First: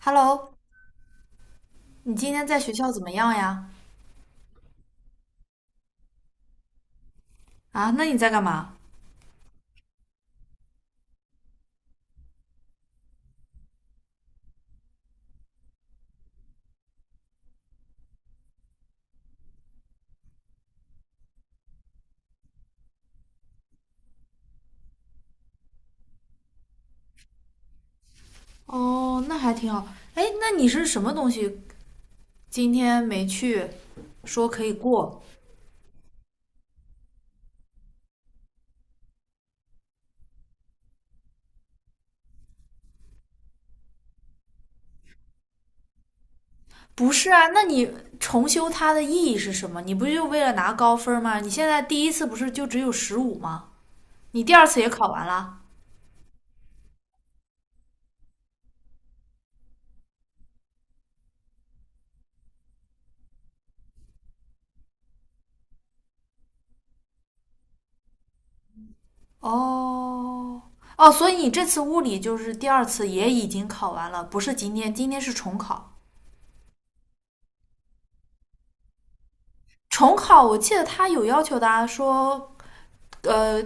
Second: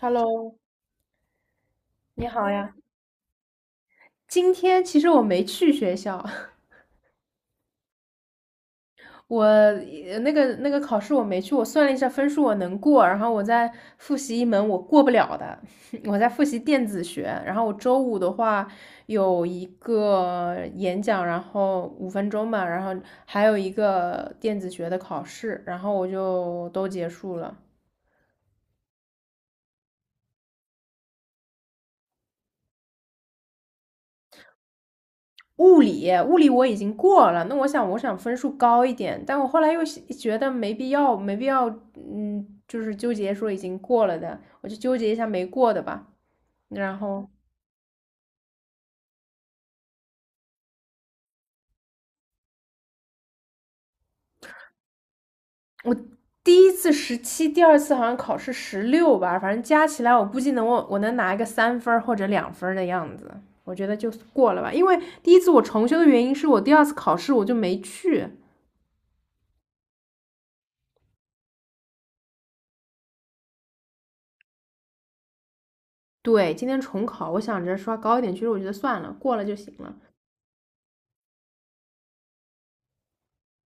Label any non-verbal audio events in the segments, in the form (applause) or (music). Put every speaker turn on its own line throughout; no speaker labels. Hello，
你
你
今天
好
在学
呀。
校怎么样呀？
今天其实我没去学校，(laughs)
啊，那你在干嘛？
我那个考试我没去，我算了一下分数我能过，然后我在复习一门我过不了的，(laughs) 我在复习电子学。然后我周五的话有一个演讲，然后5分钟吧，然后还有一个电子学的考试，然后我就都结束了。
哦，那还挺好。哎，那你是什么东西今天没去，说可以过？
物理，物理我已经过了，那我想分数高一点，但我后来又觉得没必要，没必要，嗯，就是纠结说已经过了的，我就纠结一下没过的吧。然
不
后
是啊，那你重修它的意义是什么？你不就为了拿高分吗？你现在第一次不是就只有十五吗？你第二次也考完了？
我第一次17，第二次好像考试16吧，反正加起来我估计能我能拿一个3分儿或者2分儿的样子，我觉得就过了吧。因为第一次我重修的原因是我第二次考试我就没去，
哦，哦，所以你这次物理就是第二次也已经考完了，不是今天，今天是重考。
对，今天重考，我想着刷高一点，其实我觉得算了，过了就行了。
重考我记得他有要求的啊，说呃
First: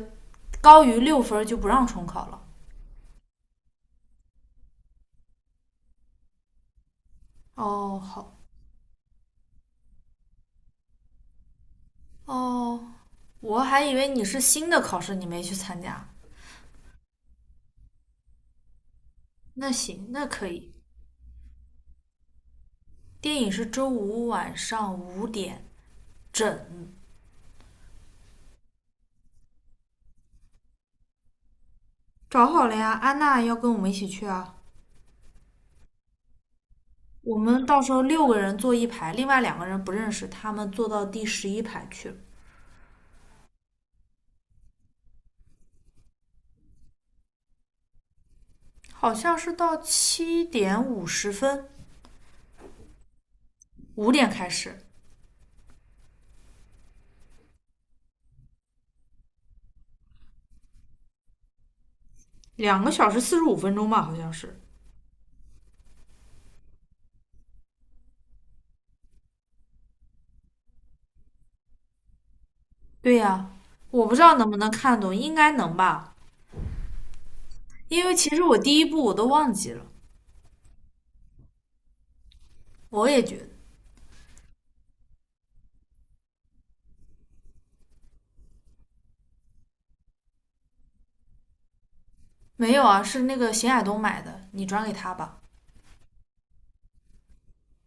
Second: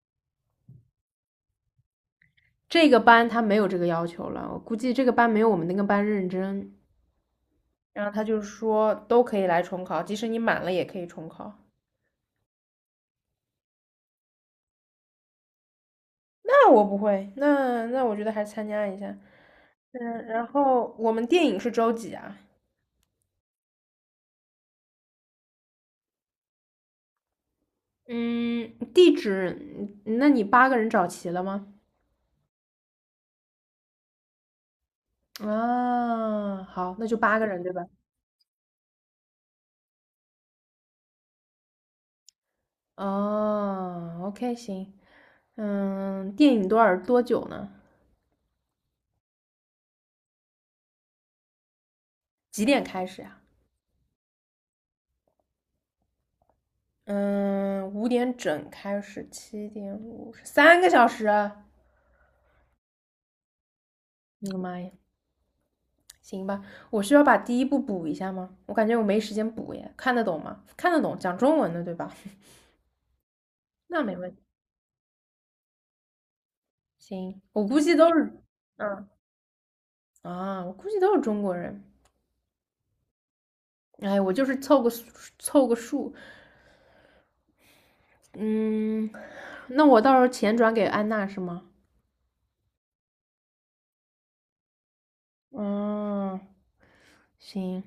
高于六分就不让重考了。
这个班他没有这个要求了，我估计这个班没有我们那个班认真。
哦，
然后他
好，
就说都可以来重考，即使你满了也可以重考。
哦，我还以为你是新的考试，你没去参加。
那我不会，那我觉得还是参加一下。
那行，
嗯，
那
然
可以。
后我们电影是周几啊？
电影是周五晚上5点整，
嗯，地址，那你八个人找齐了吗？
找好了呀。安娜要跟我们一起去啊。
啊，好，那就八
我
个人
们
对
到
吧？
时候6个人坐一排，另外2个人不认识，他们坐到第11排去了，
哦，OK，行。嗯，电影多久呢？
好像是到7:50，
几点开始呀、
五点开始。
嗯，5点整开始，7:50，3个小时啊！
2个小时45分钟吧，好像
我的
是。
妈呀，行吧，我需要把第一步补一下吗？我感觉我没时间补耶，看得懂吗？看得懂，讲中文的对吧？(laughs)
对呀、啊
那
我不
没
知
问
道
题，
能不能看懂，应该能吧。
行，我估计
因
都
为其
是，
实我第一步
嗯
我都忘记了，
我估计都是中国人。
我也觉得
哎，我就是凑个数凑个数，嗯，那我到时候钱转给安娜是吗？
没有啊，是那个邢亚东买的，你转给他吧。
嗯，行，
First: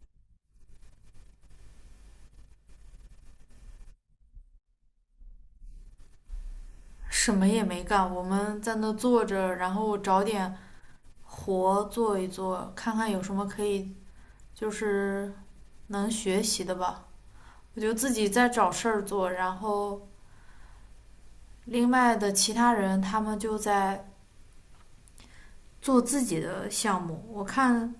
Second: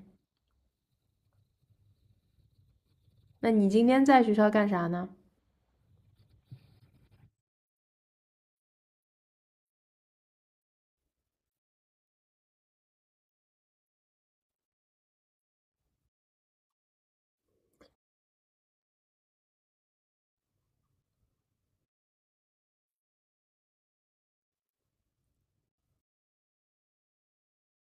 那你今天在学校干啥呢？
什么也没干，我们在那坐着，然后找点活做一做，看看有什么可以就是能学习的吧。我就自己在找事儿做，然后另外的其他人他们就在做自己的项目。我看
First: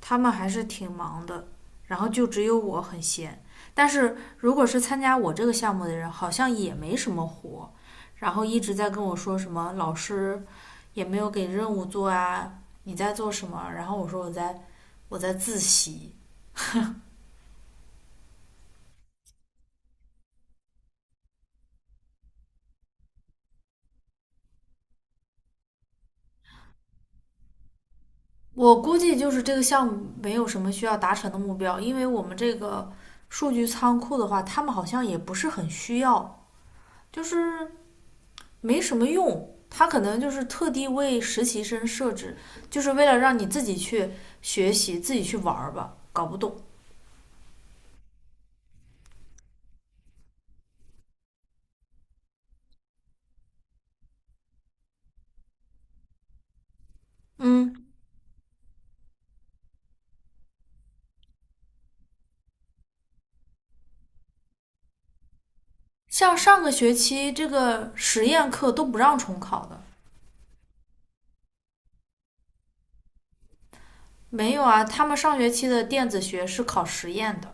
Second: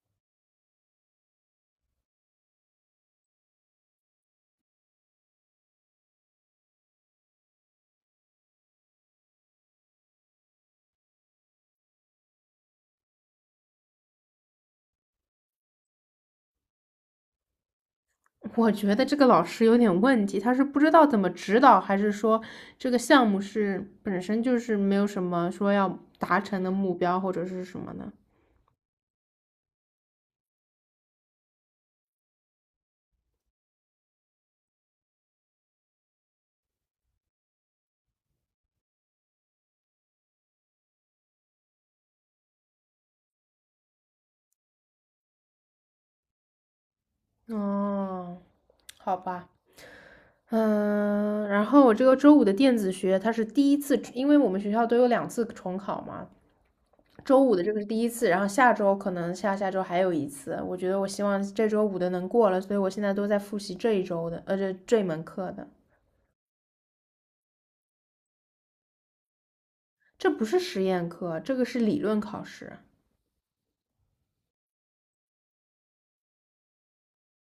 他们还是挺忙的，然后就只有我很闲。但是如果是参加我这个项目的人，好像也没什么活，然后一直在跟我说什么老师也没有给任务做啊，你在做什么？然后我说我在自习。
我觉得这个老师有点问题，他是不知道怎么指导，还是说这个项目是本身就是没有什么说要达成的目标或者是什么呢？
我估计就是这个项目没有什么需要达成的目标，因为我们这个数据仓库的话，他们好像也不是很需要，就是没什么用。他可能就是特地为实习生设置，就是为了让你自己去学习、自己去玩儿吧，搞不懂。
哦，好吧，嗯，然后我这个周五的电子学，它是第一次，因为我们学校都有2次重考嘛，周五的这
嗯，
个是第一次，然后下周可能下下周还有一次。我觉得我希望这周五的能过了，所以我现在都在复习这一周的，这门课的。
像上个学期这个实验课都不让重考的，
这不是实验课，这个是理论考试。
没有啊，他们上学期的电子学是考实验的。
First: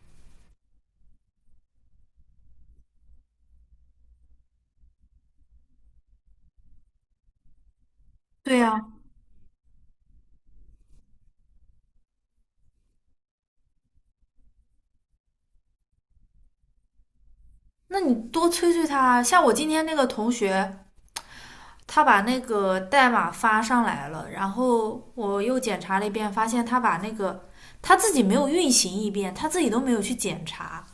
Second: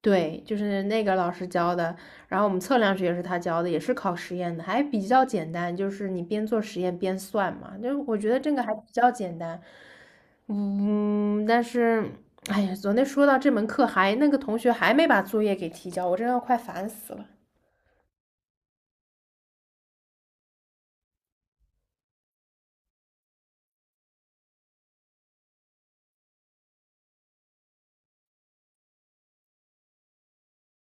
对，就是那个老师教的，然后我们测量学也是他教的，也是考实验的，还比较简单，就是你边做实验边算嘛，就是我觉得这
对
个还
呀、
比较简单，嗯，但是，哎呀，昨天说到这门课还那个同学还没把作业给提交，我真的要快烦死了
那你多催催他啊像我今天那个同学，他把那个代码发上来了，然后我又检查了一遍，发现他把那个他自己没有运行一遍，他自己都没有去检查。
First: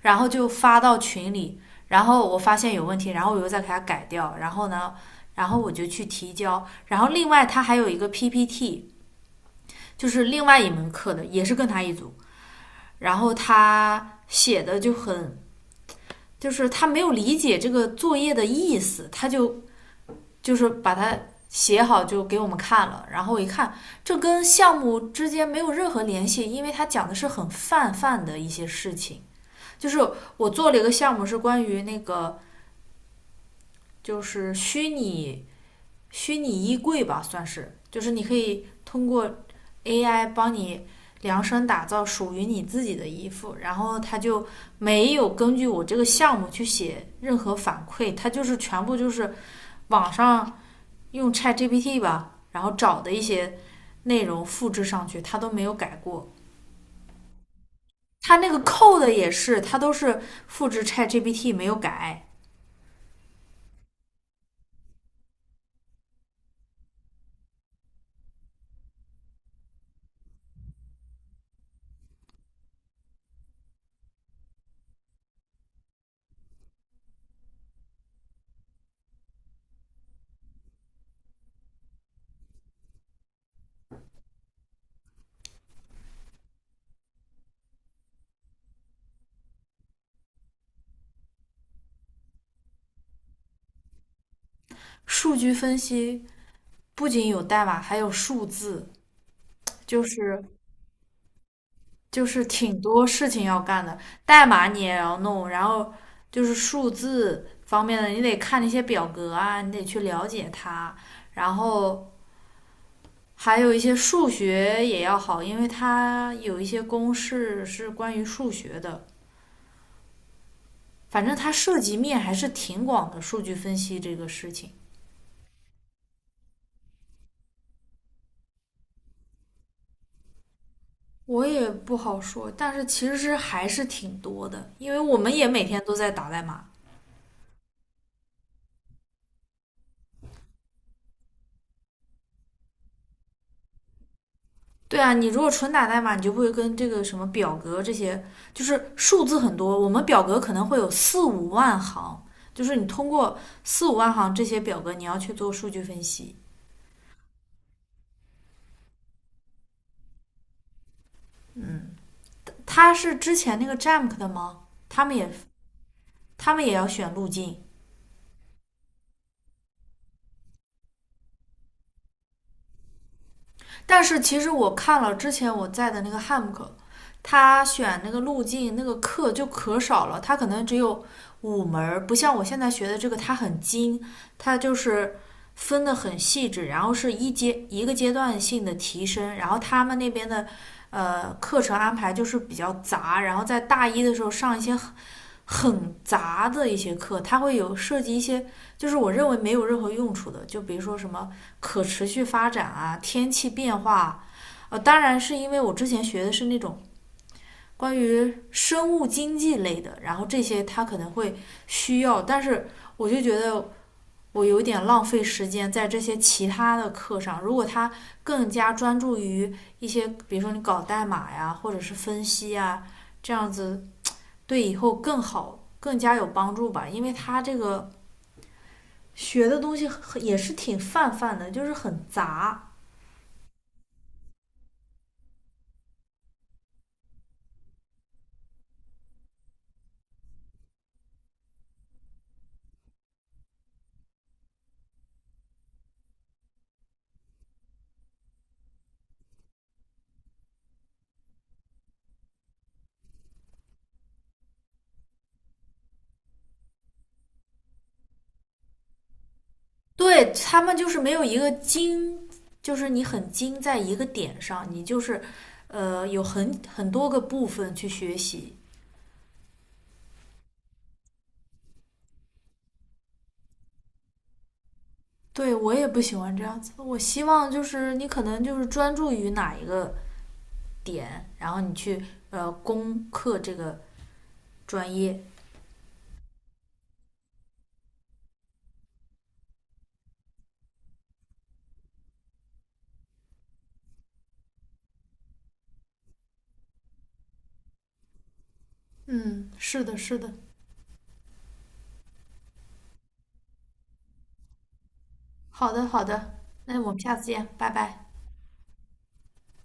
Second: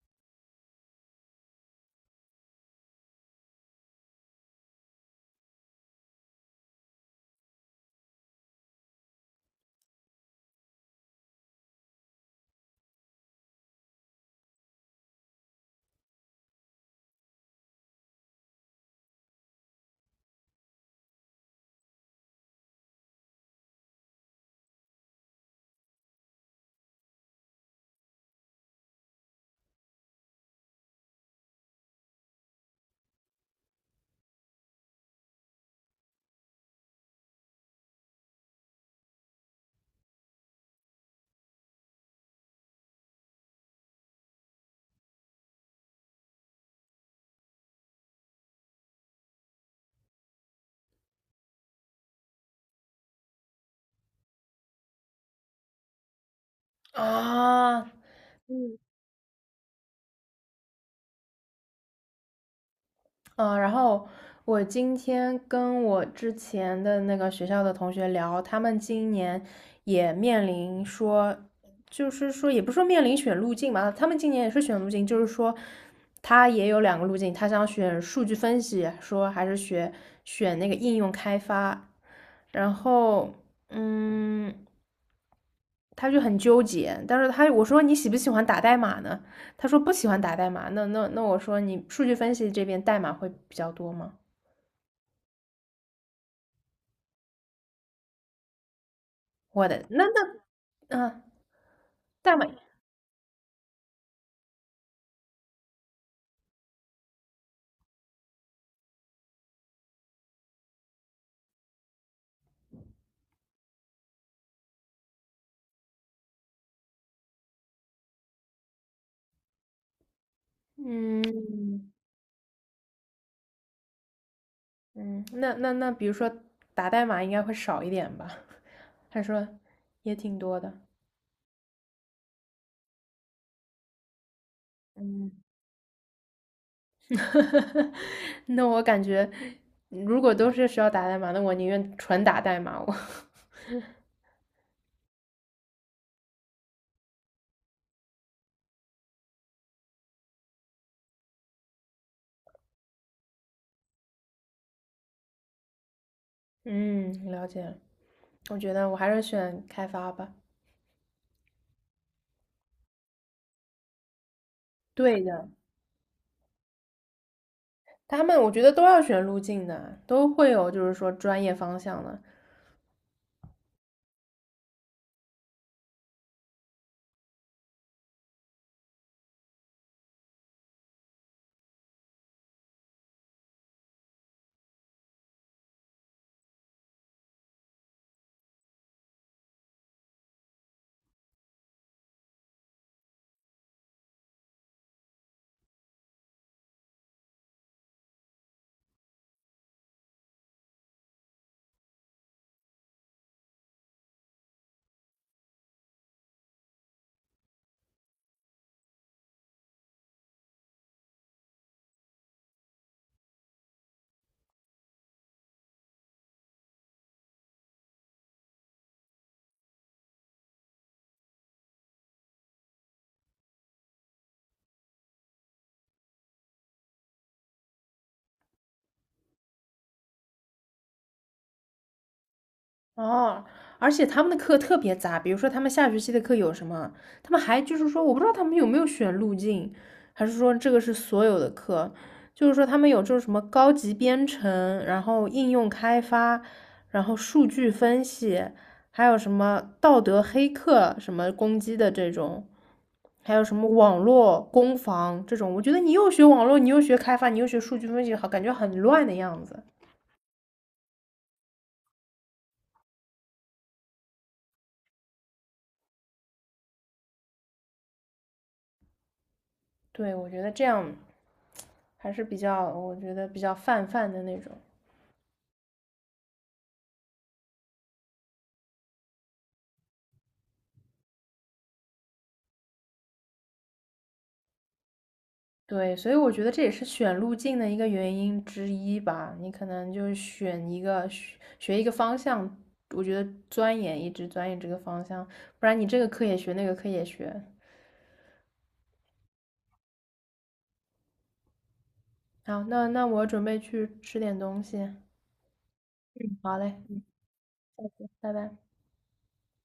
然后就发到群里，然后我发现有问题，然后我又再给他改掉，然后呢，然后我就去提交，然后另外他还有一个 PPT，就是另外一门课的，也是跟他一组，然后他写的就很，就是他没有理解这个作业的意思，他就就是把它写好就给我们看了，然后我一看，这跟项目之间没有任何联系，因为他讲的是很泛泛的一些事情，就是我做了一个项目是关于那个。就是虚拟衣柜吧，算是，就是你可以通过 AI 帮你量身打造属于你自己的衣服，然后它就没有根据我这个项目去写任何反馈，它就是全部就是网上用 ChatGPT 吧，然后找的一些内容复制上去，它都没有改过。
啊！
它那个 code 也是，它都是复制 ChatGPT 没有改。
嗯，然后我今天跟我之前的那个学校的同学聊，他们今年也面临说，就是说也不是说面临选路径嘛，他们今年也是选路径，就是说他也有2个路径，他想选数据分析，说还是学选那个应用开发，然后嗯，他就很纠结，但是他我说你喜不喜欢打代码呢？他说不喜欢打代码，那我说你数据分析这边代码会比较多吗？
数据分析不仅有代码，还有数字，
我的
就是
嗯啊，呃
就
代
是
码，
挺多事情要干的，代码你也要弄，然后就是数字方面的，你得看那些表格啊，你得去了解它，然后还有一些数学也要好，因为它有一些公式是关于数学的，反正它涉
嗯
及面还是挺广的，数据分析这个事情。
嗯，那，比如说打代码应该会少一点吧？(laughs) 他说也挺多的，
我也不好说，但是其实还是挺多的，因为我
嗯，
们也每天都在打代码。
(laughs) 那我感觉如果都是需要打代码，那我宁愿纯打代码。我 (laughs)
对啊，你如果纯打代码，你就不会跟这个什么表格这些，就是数字很多。我们表格可能会有四五万行，就是你通过四五万行这些表格，你要去做数据分析。
嗯，了解了我觉得我还是选开发吧。
嗯，他是之前那个 Jamk 的吗？他们
对
也
的，
他们也要选路径，
他们我觉得都要选路径的，都会有就是说专业方向的。
但是其实我看了之前我在的那个汉姆课，他选那个路径那个课就可少了，他可能只有5门不像我现在学的这个，它很精，它就是分的很细致，然后是一阶一个阶段性的提升，然后他们那边的。课程安排就是比较杂，然后在大一的时候上一些很杂的一些课，它会有涉及一些，就是我认为没有任何用处的，就比如说什么可持续发展啊、天气变化啊，当然是因为我之前学的是那种关于生物经济类的，然后这些它可能会需要，但是我就觉得我有点浪费时间在这些其他的课上，如果他更加专注于一些，比如说你搞代码呀，或者是分析啊，这样子对以后更好、更加有帮助吧。因为他这个学的东西很也是挺泛泛的，就是很杂。
哦，而且他们的课特别杂，比如说他们下学期的课有什么，他们还就是说，我不知道他们有没有选路径，还是说这个是所有的课，就是说他们有这种什么高级编程，然后应用开发，然后数据分析，还有什么道德黑客什么攻击的这种，还有什么网络攻防这种，我觉得你又学网络，你又学开发，你又学数据分析，好，感觉很乱的样子。
对他们就是没有一个精，就是你很精在一个点上，你就是有很多个部分去学习。
对，我觉得这样。还是比较，我觉得比较泛泛的那种。
对我也不喜欢这样子，我希望就是你可能就是专注于哪一个点，然后你去攻克这个专业。
对，所以我觉得这也是选路径的一个原因之一吧。你可能就是选一个学一个方向，我觉得钻研一直钻研这个方向，不然你这个课也学，那个课也学。
嗯，是的，是的。
好，那我准备去吃点东西。
好的，好的。
好嘞，
那我们下次见，拜拜。
拜拜。